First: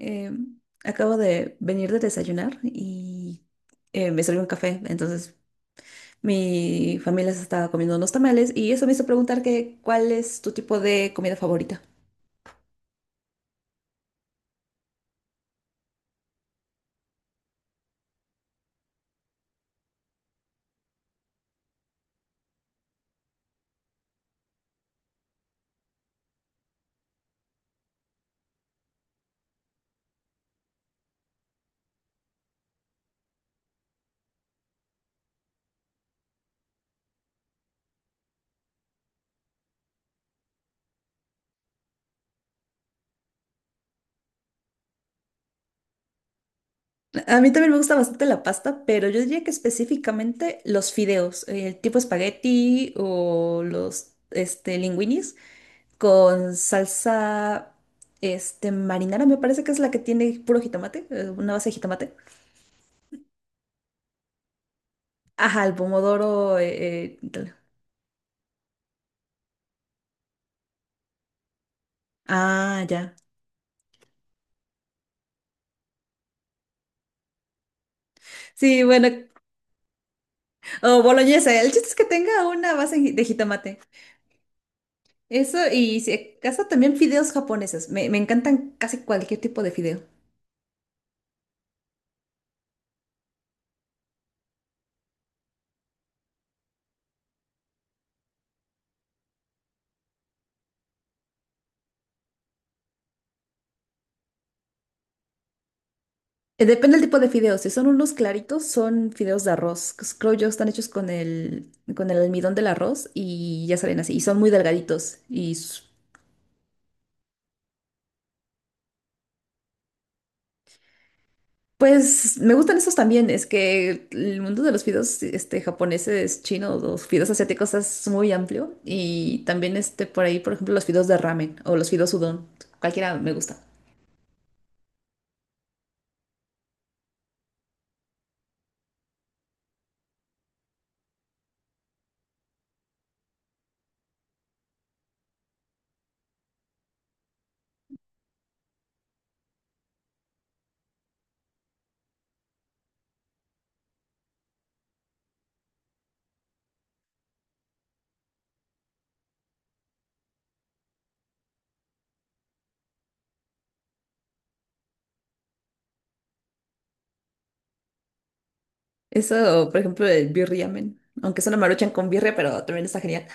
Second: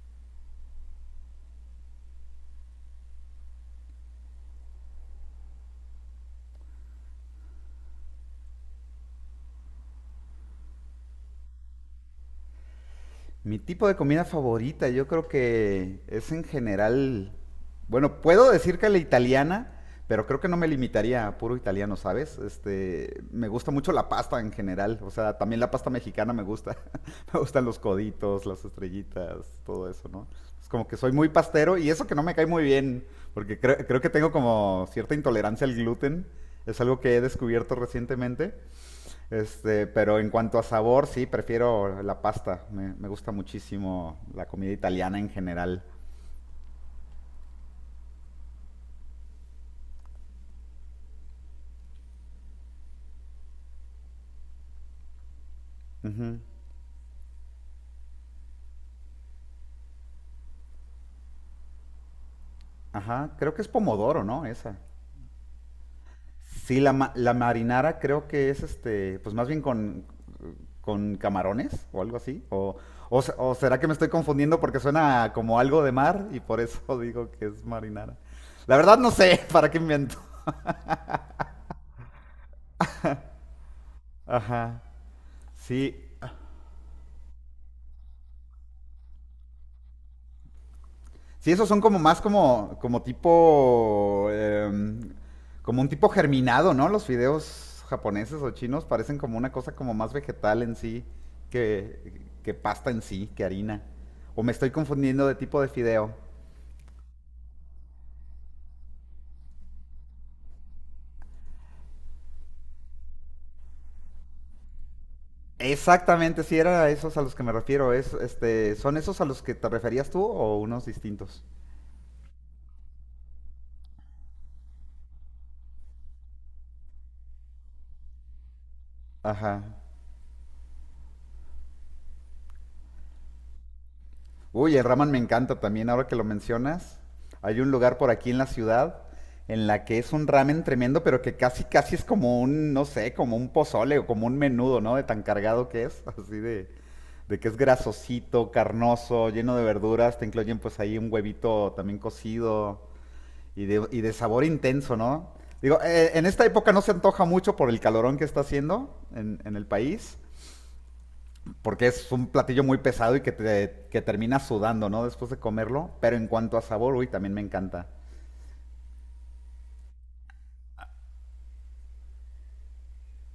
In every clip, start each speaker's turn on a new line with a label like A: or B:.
A: Eh, Acabo de venir de desayunar y me salió un café. Entonces, mi familia se estaba comiendo unos tamales y eso me hizo preguntar que, ¿cuál es tu tipo de comida favorita?
B: Mi tipo de comida favorita, yo creo que es en general, bueno, puedo decir que la italiana, pero creo que no me limitaría a puro italiano, ¿sabes? Me gusta mucho la pasta en general, o sea, también la pasta mexicana me gusta. Me gustan los coditos, las estrellitas, todo eso, ¿no? Es como que soy muy pastero y eso que no me cae muy bien, porque creo que tengo como cierta intolerancia al gluten, es algo que he descubierto recientemente. Pero en cuanto a sabor, sí, prefiero la pasta. Me gusta muchísimo la comida italiana en general.
A: A mí también me gusta bastante la pasta, pero yo diría que específicamente los fideos, tipo espagueti o los linguinis
B: Ujú.
A: con salsa marinara, me parece que es la que tiene puro jitomate, una base de jitomate.
B: Ajá, creo que es pomodoro, ¿no? Esa.
A: Ajá, el pomodoro.
B: Sí, la
A: Tal.
B: marinara creo que es pues más bien con camarones o algo así. O,
A: Ah, ya.
B: o será que me estoy confundiendo porque suena como algo de mar y por eso digo que es marinara. La
A: Sí,
B: verdad
A: bueno,
B: no sé para qué invento.
A: o boloñesa. El chiste es que tenga una base de jitomate.
B: Ajá.
A: Eso,
B: Sí,
A: y si acaso también fideos japoneses. Me encantan casi cualquier tipo de fideo.
B: sí, esos son como tipo, como un tipo germinado, ¿no? Los fideos japoneses o chinos parecen como una cosa como más vegetal en sí que, que pasta en sí, que harina. O me estoy confundiendo de tipo de fideo.
A: Depende del tipo de fideos. Si son unos claritos, son fideos de arroz. Creo yo están hechos con con el almidón del arroz y ya salen así. Y son muy delgaditos y
B: Exactamente, sí, era a esos a los que me refiero. ¿Son esos a los que te referías tú o unos distintos?
A: pues me gustan esos también, es que el mundo de los fideos japoneses, chinos, los fideos asiáticos es muy amplio y
B: Ajá.
A: también por ahí, por ejemplo, los fideos de ramen o los fideos udon, cualquiera me gusta.
B: Uy, el ramen me encanta también, ahora que lo mencionas. Hay un lugar por aquí en la ciudad en la que es un ramen tremendo, pero que casi, casi es como un, no sé, como un pozole o como un menudo, ¿no? De tan cargado que es, así de que es grasosito, carnoso, lleno de verduras, te incluyen pues ahí un huevito también cocido y de sabor intenso, ¿no? Digo, en esta época no se antoja mucho por el calorón que está haciendo en el país, porque es un platillo muy pesado y que termina sudando, ¿no? Después de comerlo. Pero en cuanto a sabor, uy, también me encanta.
A: Eso, por ejemplo, el birriamen, aunque es una maruchan con birria, pero también está genial.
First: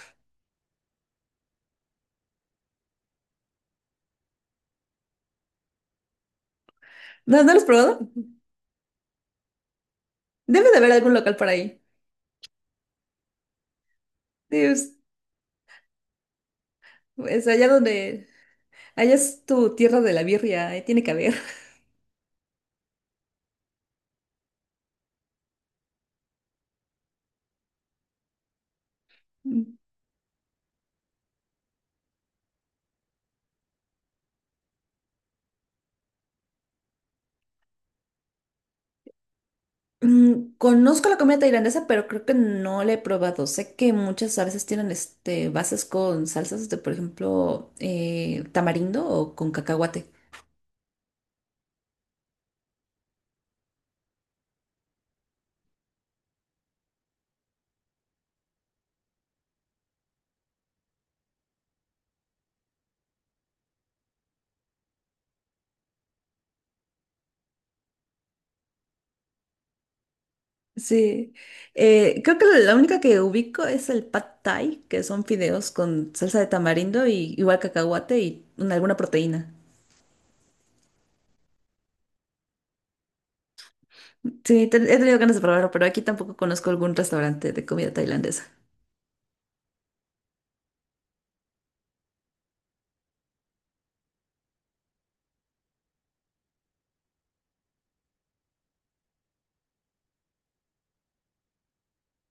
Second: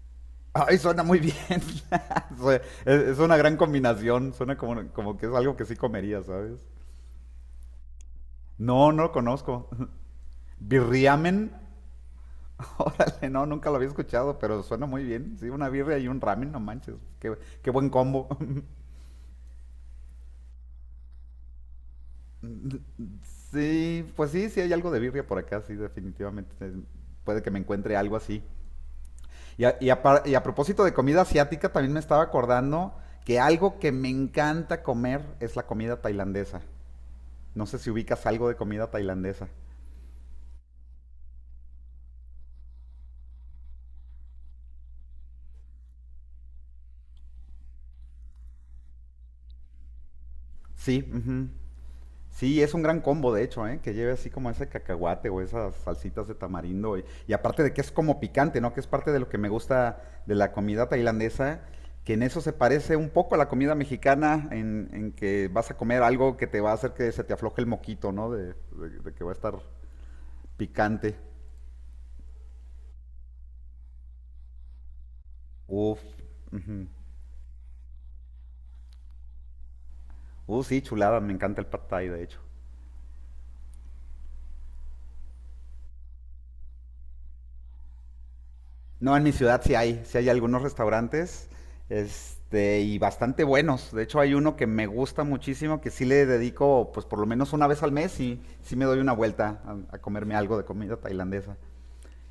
B: Ay, suena muy bien. Es una gran combinación. Suena como, como que es algo que sí comería, ¿sabes?
A: ¿No, no lo has probado?
B: No, no lo conozco.
A: Debe de haber algún local por
B: Birriamen.
A: ahí.
B: Órale, no, nunca lo había escuchado,
A: Sí,
B: pero suena
A: Es,
B: muy bien. Sí, una birria y un ramen, no manches. Qué,
A: es allá
B: qué buen
A: donde,
B: combo.
A: allá es tu tierra de la birria, ahí tiene que haber.
B: Sí, pues sí, sí hay algo de birria por acá, sí, definitivamente. Puede que me encuentre algo así. Y a, y a y a propósito de comida asiática, también me estaba acordando que algo que me encanta comer es la comida tailandesa. No sé si ubicas algo de comida tailandesa.
A: Mm, conozco la comida tailandesa, pero creo que no la he probado. Sé que muchas a veces tienen bases con salsas de, por ejemplo, tamarindo o con cacahuate.
B: Sí, ujú. Sí, es un gran combo, de hecho, ¿eh? Que lleve así como ese cacahuate o esas salsitas de tamarindo. Y aparte de que es como picante, ¿no? Que es parte de lo que me gusta de la comida tailandesa, que en eso se parece un poco a la comida mexicana, en que vas a comer algo que te va a hacer que se te afloje el moquito, ¿no? De que va a estar picante.
A: Sí, creo que la única que ubico es el pad thai, que son fideos
B: Uf,
A: con salsa de
B: ujú.
A: tamarindo y igual cacahuate y alguna proteína.
B: Sí, chulada, me encanta el pad thai, de hecho.
A: Sí, he tenido ganas de probarlo, pero aquí tampoco conozco algún restaurante de comida tailandesa.
B: No, en mi ciudad sí hay algunos restaurantes, y bastante buenos. De hecho, hay uno que me gusta muchísimo, que sí le dedico, pues por lo menos una vez al mes, y sí me doy una vuelta a comerme algo de comida tailandesa.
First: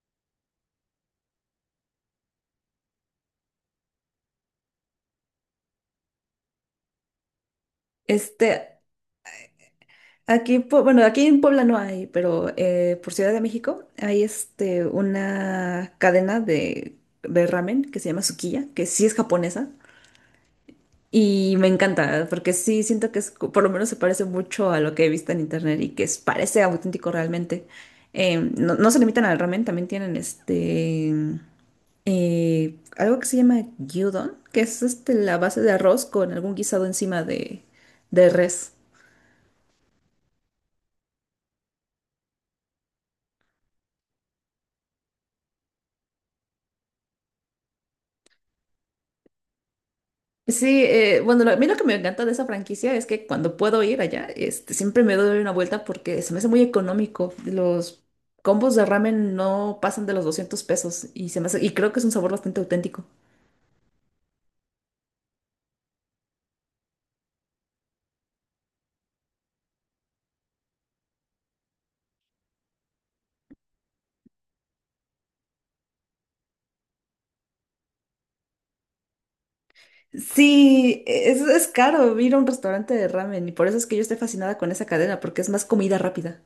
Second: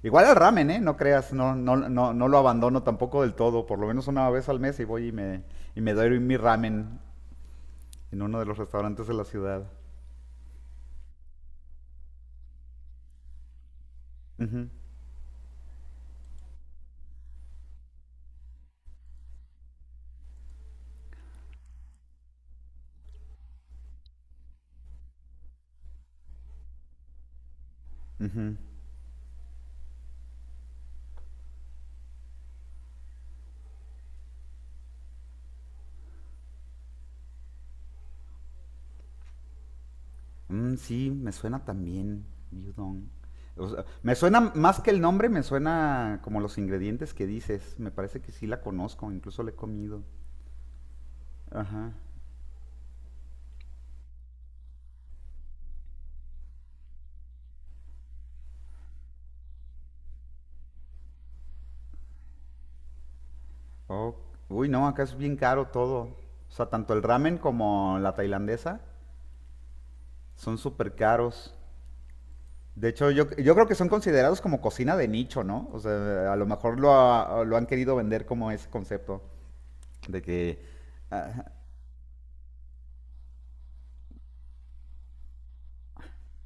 B: Igual al ramen, ¿eh? No creas, no, no, no, no lo abandono tampoco del todo. Por lo menos una vez al mes y voy y y me doy mi ramen en uno de los
A: Este,
B: restaurantes de la ciudad.
A: Aquí, en bueno, aquí en Puebla no hay, pero por Ciudad de México hay
B: Ujú,
A: una cadena de ramen que se llama Sukiya, que sí es japonesa. Y me encanta, porque sí siento que es, por lo menos se parece mucho a lo que he visto en internet y que parece auténtico realmente.
B: ujú.
A: No se limitan al ramen, también tienen algo que se llama gyudon, que es la base de arroz con algún guisado encima de res.
B: Mm, sí, me suena también, gyudon. O sea, me suena más que el nombre, me suena como los ingredientes que dices. Me parece que sí la conozco, incluso la he comido.
A: Sí, bueno, a mí lo que
B: Ajá.
A: me encanta de esa franquicia es que cuando puedo ir allá, siempre me doy una vuelta porque se me hace muy económico. Los combos de ramen no pasan de los 200 pesos y se me y creo que es un sabor bastante auténtico.
B: Oh, uy, no, acá es bien caro todo. O sea, tanto el ramen como la tailandesa son súper caros. De hecho, yo creo que son considerados como cocina de nicho, ¿no? O sea, a lo mejor lo han querido vender como ese concepto de que
A: Sí,
B: ah.
A: es caro ir a un restaurante de ramen y por eso es que yo estoy fascinada con esa cadena porque es más comida rápida.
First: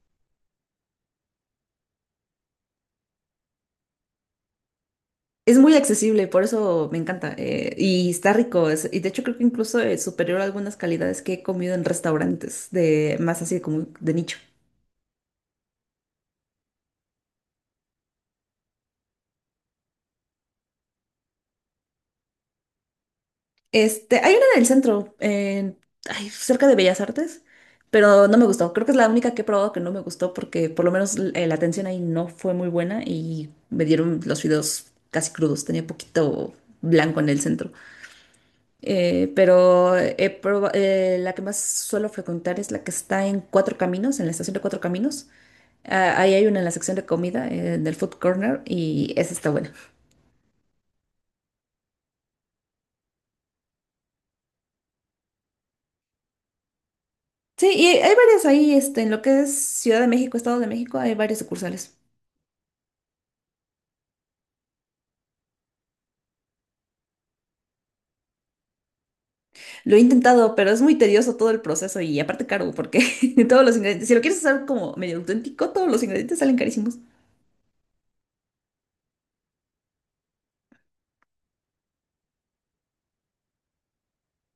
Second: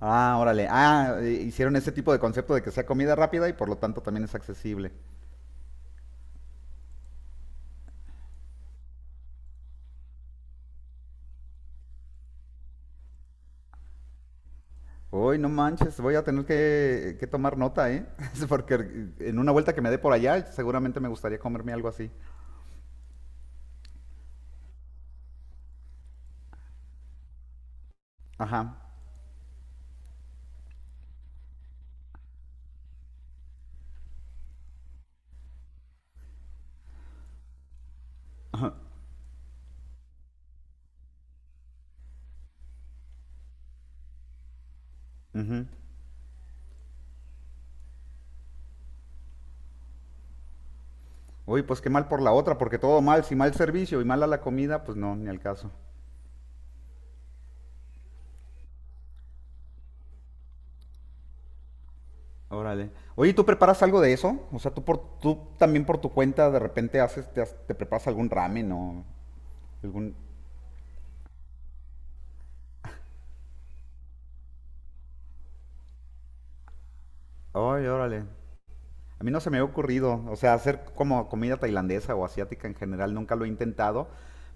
B: Ah, órale. Ah, hicieron ese tipo de concepto de que sea comida rápida y por lo tanto también es accesible.
A: Es muy accesible, por eso me encanta, y está rico. Y de hecho creo que incluso es superior a algunas calidades que he comido en restaurantes de más así como de nicho.
B: Uy, no manches, voy a tener que tomar nota, ¿eh? Es porque en una vuelta que me dé por allá, seguramente me gustaría comerme algo así.
A: Hay una en el centro, ay, cerca de Bellas Artes, pero no me gustó.
B: Ajá.
A: Creo que es la única que he probado que no me gustó porque por lo menos la atención ahí no fue muy buena y me dieron los fideos casi crudos. Tenía poquito blanco en el centro. La que más suelo frecuentar es la que está en Cuatro Caminos, en la estación de Cuatro Caminos.
B: Ujú.
A: Ah, ahí hay una en la sección de comida, en el food corner, y esa está buena.
B: Uy, pues qué mal por la otra, porque todo mal, si mal servicio y mala la comida, pues no, ni al caso.
A: Sí, y hay varias ahí, en lo que es Ciudad de México, Estado de México, hay varias sucursales.
B: Órale. Oye, ¿tú preparas algo de eso? O sea, tú también por tu cuenta de repente te preparas algún ramen o
A: Lo he
B: algún...
A: intentado, pero es muy tedioso todo el proceso y aparte caro, porque todos los ingredientes, si lo quieres hacer como medio auténtico, todos los ingredientes salen carísimos.
B: Ay, órale. A mí no se me ha ocurrido, o sea, hacer como comida tailandesa o asiática en general, nunca lo he intentado,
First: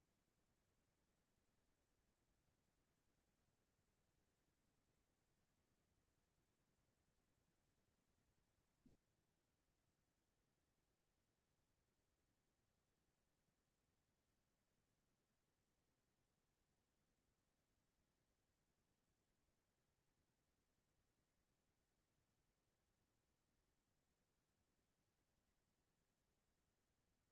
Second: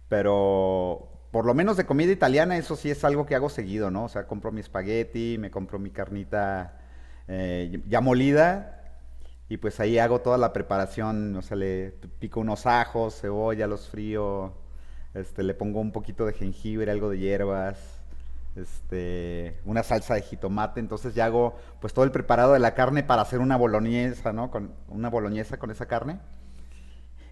B: pero por lo menos de comida italiana, eso sí es algo que hago seguido, ¿no? O sea, compro mi espagueti, me compro mi carnita ya molida y pues ahí hago toda la preparación, o sea, le pico unos ajos, cebolla, los frío, le pongo un poquito de jengibre, algo de hierbas, una salsa de jitomate, entonces ya hago pues todo el preparado de la carne para hacer una boloñesa, ¿no? Con una boloñesa con esa carne.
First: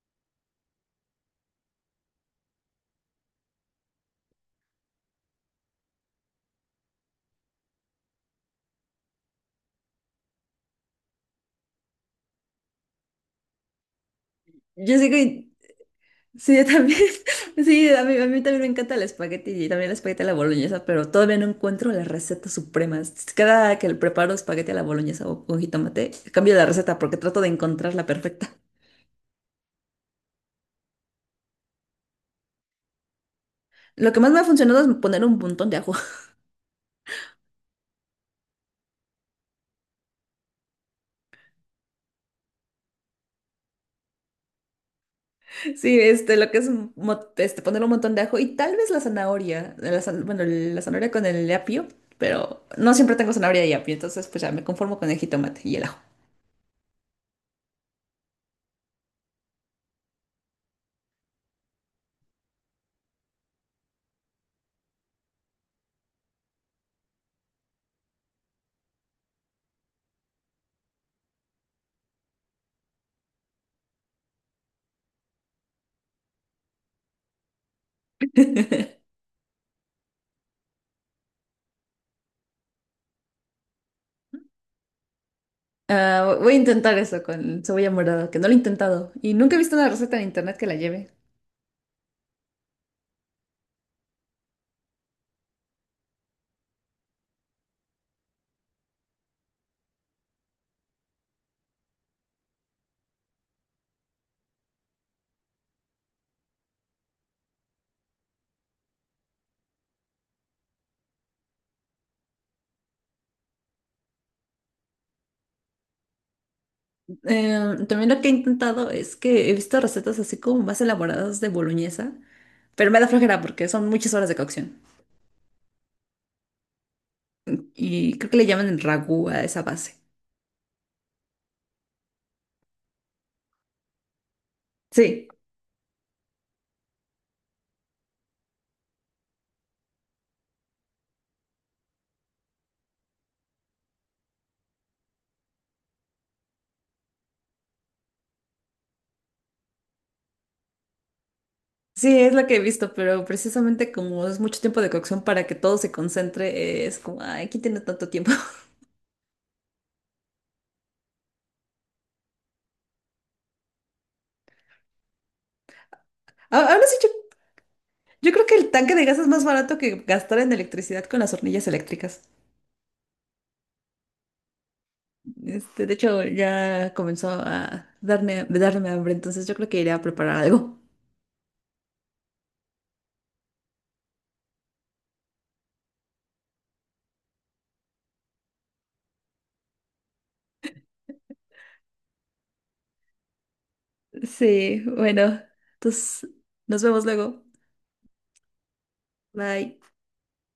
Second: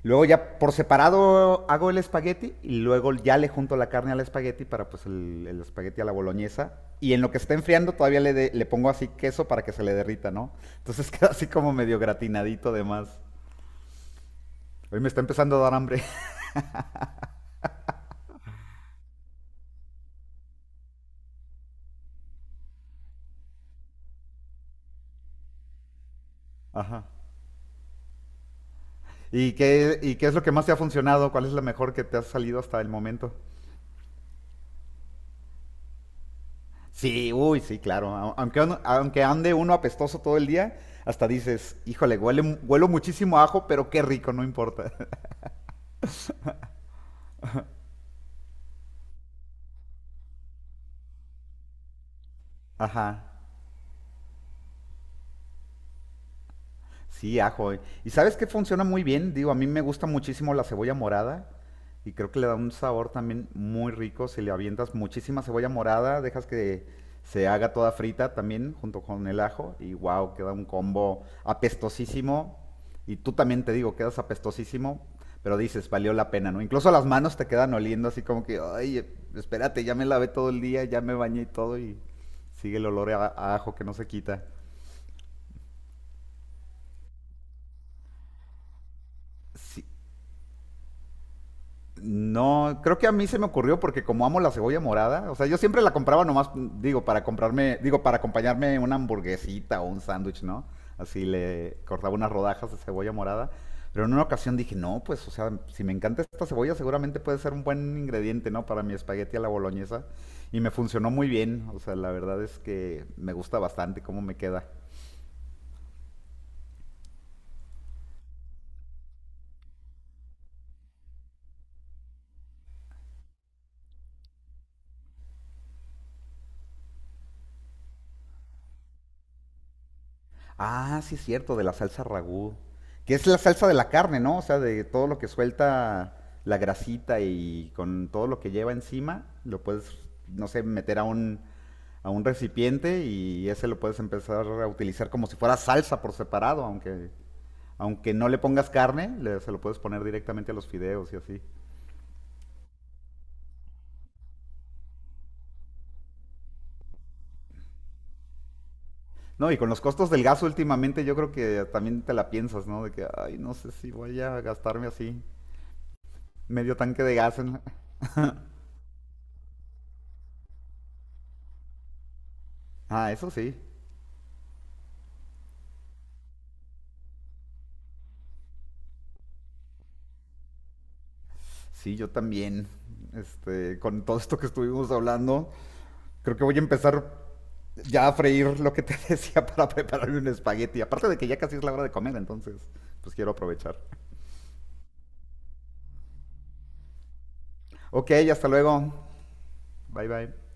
B: Luego ya por separado hago el espagueti y luego ya le junto la carne al espagueti para pues el espagueti a la boloñesa. Y en lo que está enfriando todavía le pongo así queso para que se le derrita, ¿no? Entonces queda así como medio gratinadito de más.
A: Yo
B: Hoy me
A: sé
B: está
A: que,
B: empezando a dar hambre.
A: sí, yo también, sí, a mí también me encanta el espagueti y también el espagueti a la boloñesa, pero todavía no encuentro la receta suprema. Cada que le preparo espagueti a la boloñesa o con jitomate, cambio la receta
B: Ajá.
A: porque trato de encontrar la perfecta.
B: ¿Y qué es lo que más te ha funcionado? ¿Cuál es la mejor que te ha salido hasta el momento?
A: Lo que más me ha funcionado es poner un montón de ajo.
B: Sí, uy, sí, claro. A- aunque ande uno apestoso todo el día, hasta dices, híjole, huelo muchísimo a ajo, pero qué rico, no importa.
A: Sí, este, lo que es mo- este, poner un montón de ajo y tal vez la zanahoria, bueno, la zanahoria con el apio, pero no siempre
B: Ajá.
A: tengo zanahoria y apio, entonces pues ya me conformo con el jitomate y el ajo.
B: Sí, ajo. ¿Y sabes qué funciona muy bien? Digo, a mí me gusta muchísimo la cebolla morada y creo que le da un sabor también muy rico si le avientas muchísima cebolla morada, dejas que se haga toda frita también junto con el ajo y wow, queda un combo apestosísimo. Y tú también te digo, quedas apestosísimo, pero dices, valió la pena, ¿no? Incluso las manos te quedan oliendo así como que, ay, espérate, ya me lavé todo el día, ya me bañé y todo y sigue el olor a ajo que no se quita.
A: Ah, voy a intentar eso con cebolla morada, que no lo he intentado y nunca he visto
B: Sí,
A: una receta en internet que la lleve.
B: no, creo que a mí se me ocurrió porque como amo la cebolla morada, o sea, yo siempre la compraba nomás, digo, para acompañarme una hamburguesita o un sándwich, ¿no? Así le cortaba unas rodajas de cebolla morada. Pero en una ocasión dije, no, pues, o sea, si me encanta esta cebolla, seguramente puede ser un buen ingrediente, ¿no? Para mi espagueti a la boloñesa. Y me funcionó muy bien, o sea, la verdad es que me gusta bastante cómo me queda.
A: También lo que he intentado es que he visto recetas así como más elaboradas de boloñesa, pero me da flojera porque son muchas horas de cocción y creo que le llaman el ragú a esa base.
B: Ah, sí, es cierto, de la salsa ragú. Que es la salsa de la carne, ¿no? O sea, de todo lo
A: Sí.
B: que suelta la grasita y con todo lo que lleva encima, lo puedes, no sé, meter a un recipiente y ese lo puedes empezar a utilizar como si fuera salsa por separado, aunque, aunque no le pongas carne, se lo puedes poner directamente a los fideos y así.
A: Sí, es lo que he visto, pero precisamente como es mucho tiempo de cocción para que todo se concentre, es como, ay, ¿quién tiene tanto tiempo?
B: No, y con los costos del gas últimamente yo creo que también te la piensas, ¿no? De que, ay, no sé si voy a gastarme así
A: A-
B: medio
A: Ahora sí,
B: tanque
A: yo,
B: de gas en la-".
A: yo creo que el tanque de gas es más barato que gastar en electricidad con las hornillas eléctricas.
B: Ah, eso sí.
A: De hecho, ya comenzó a darme hambre, entonces yo creo que iré a preparar algo.
B: Sí, yo también. Con todo esto que estuvimos hablando, creo que voy a empezar ya a freír lo que te decía para prepararme un espagueti. Aparte de que ya casi es la hora de comer, entonces, pues quiero aprovechar.
A: Sí, bueno, entonces nos vemos luego.
B: Ok, hasta luego.
A: Bye.
B: Bye bye.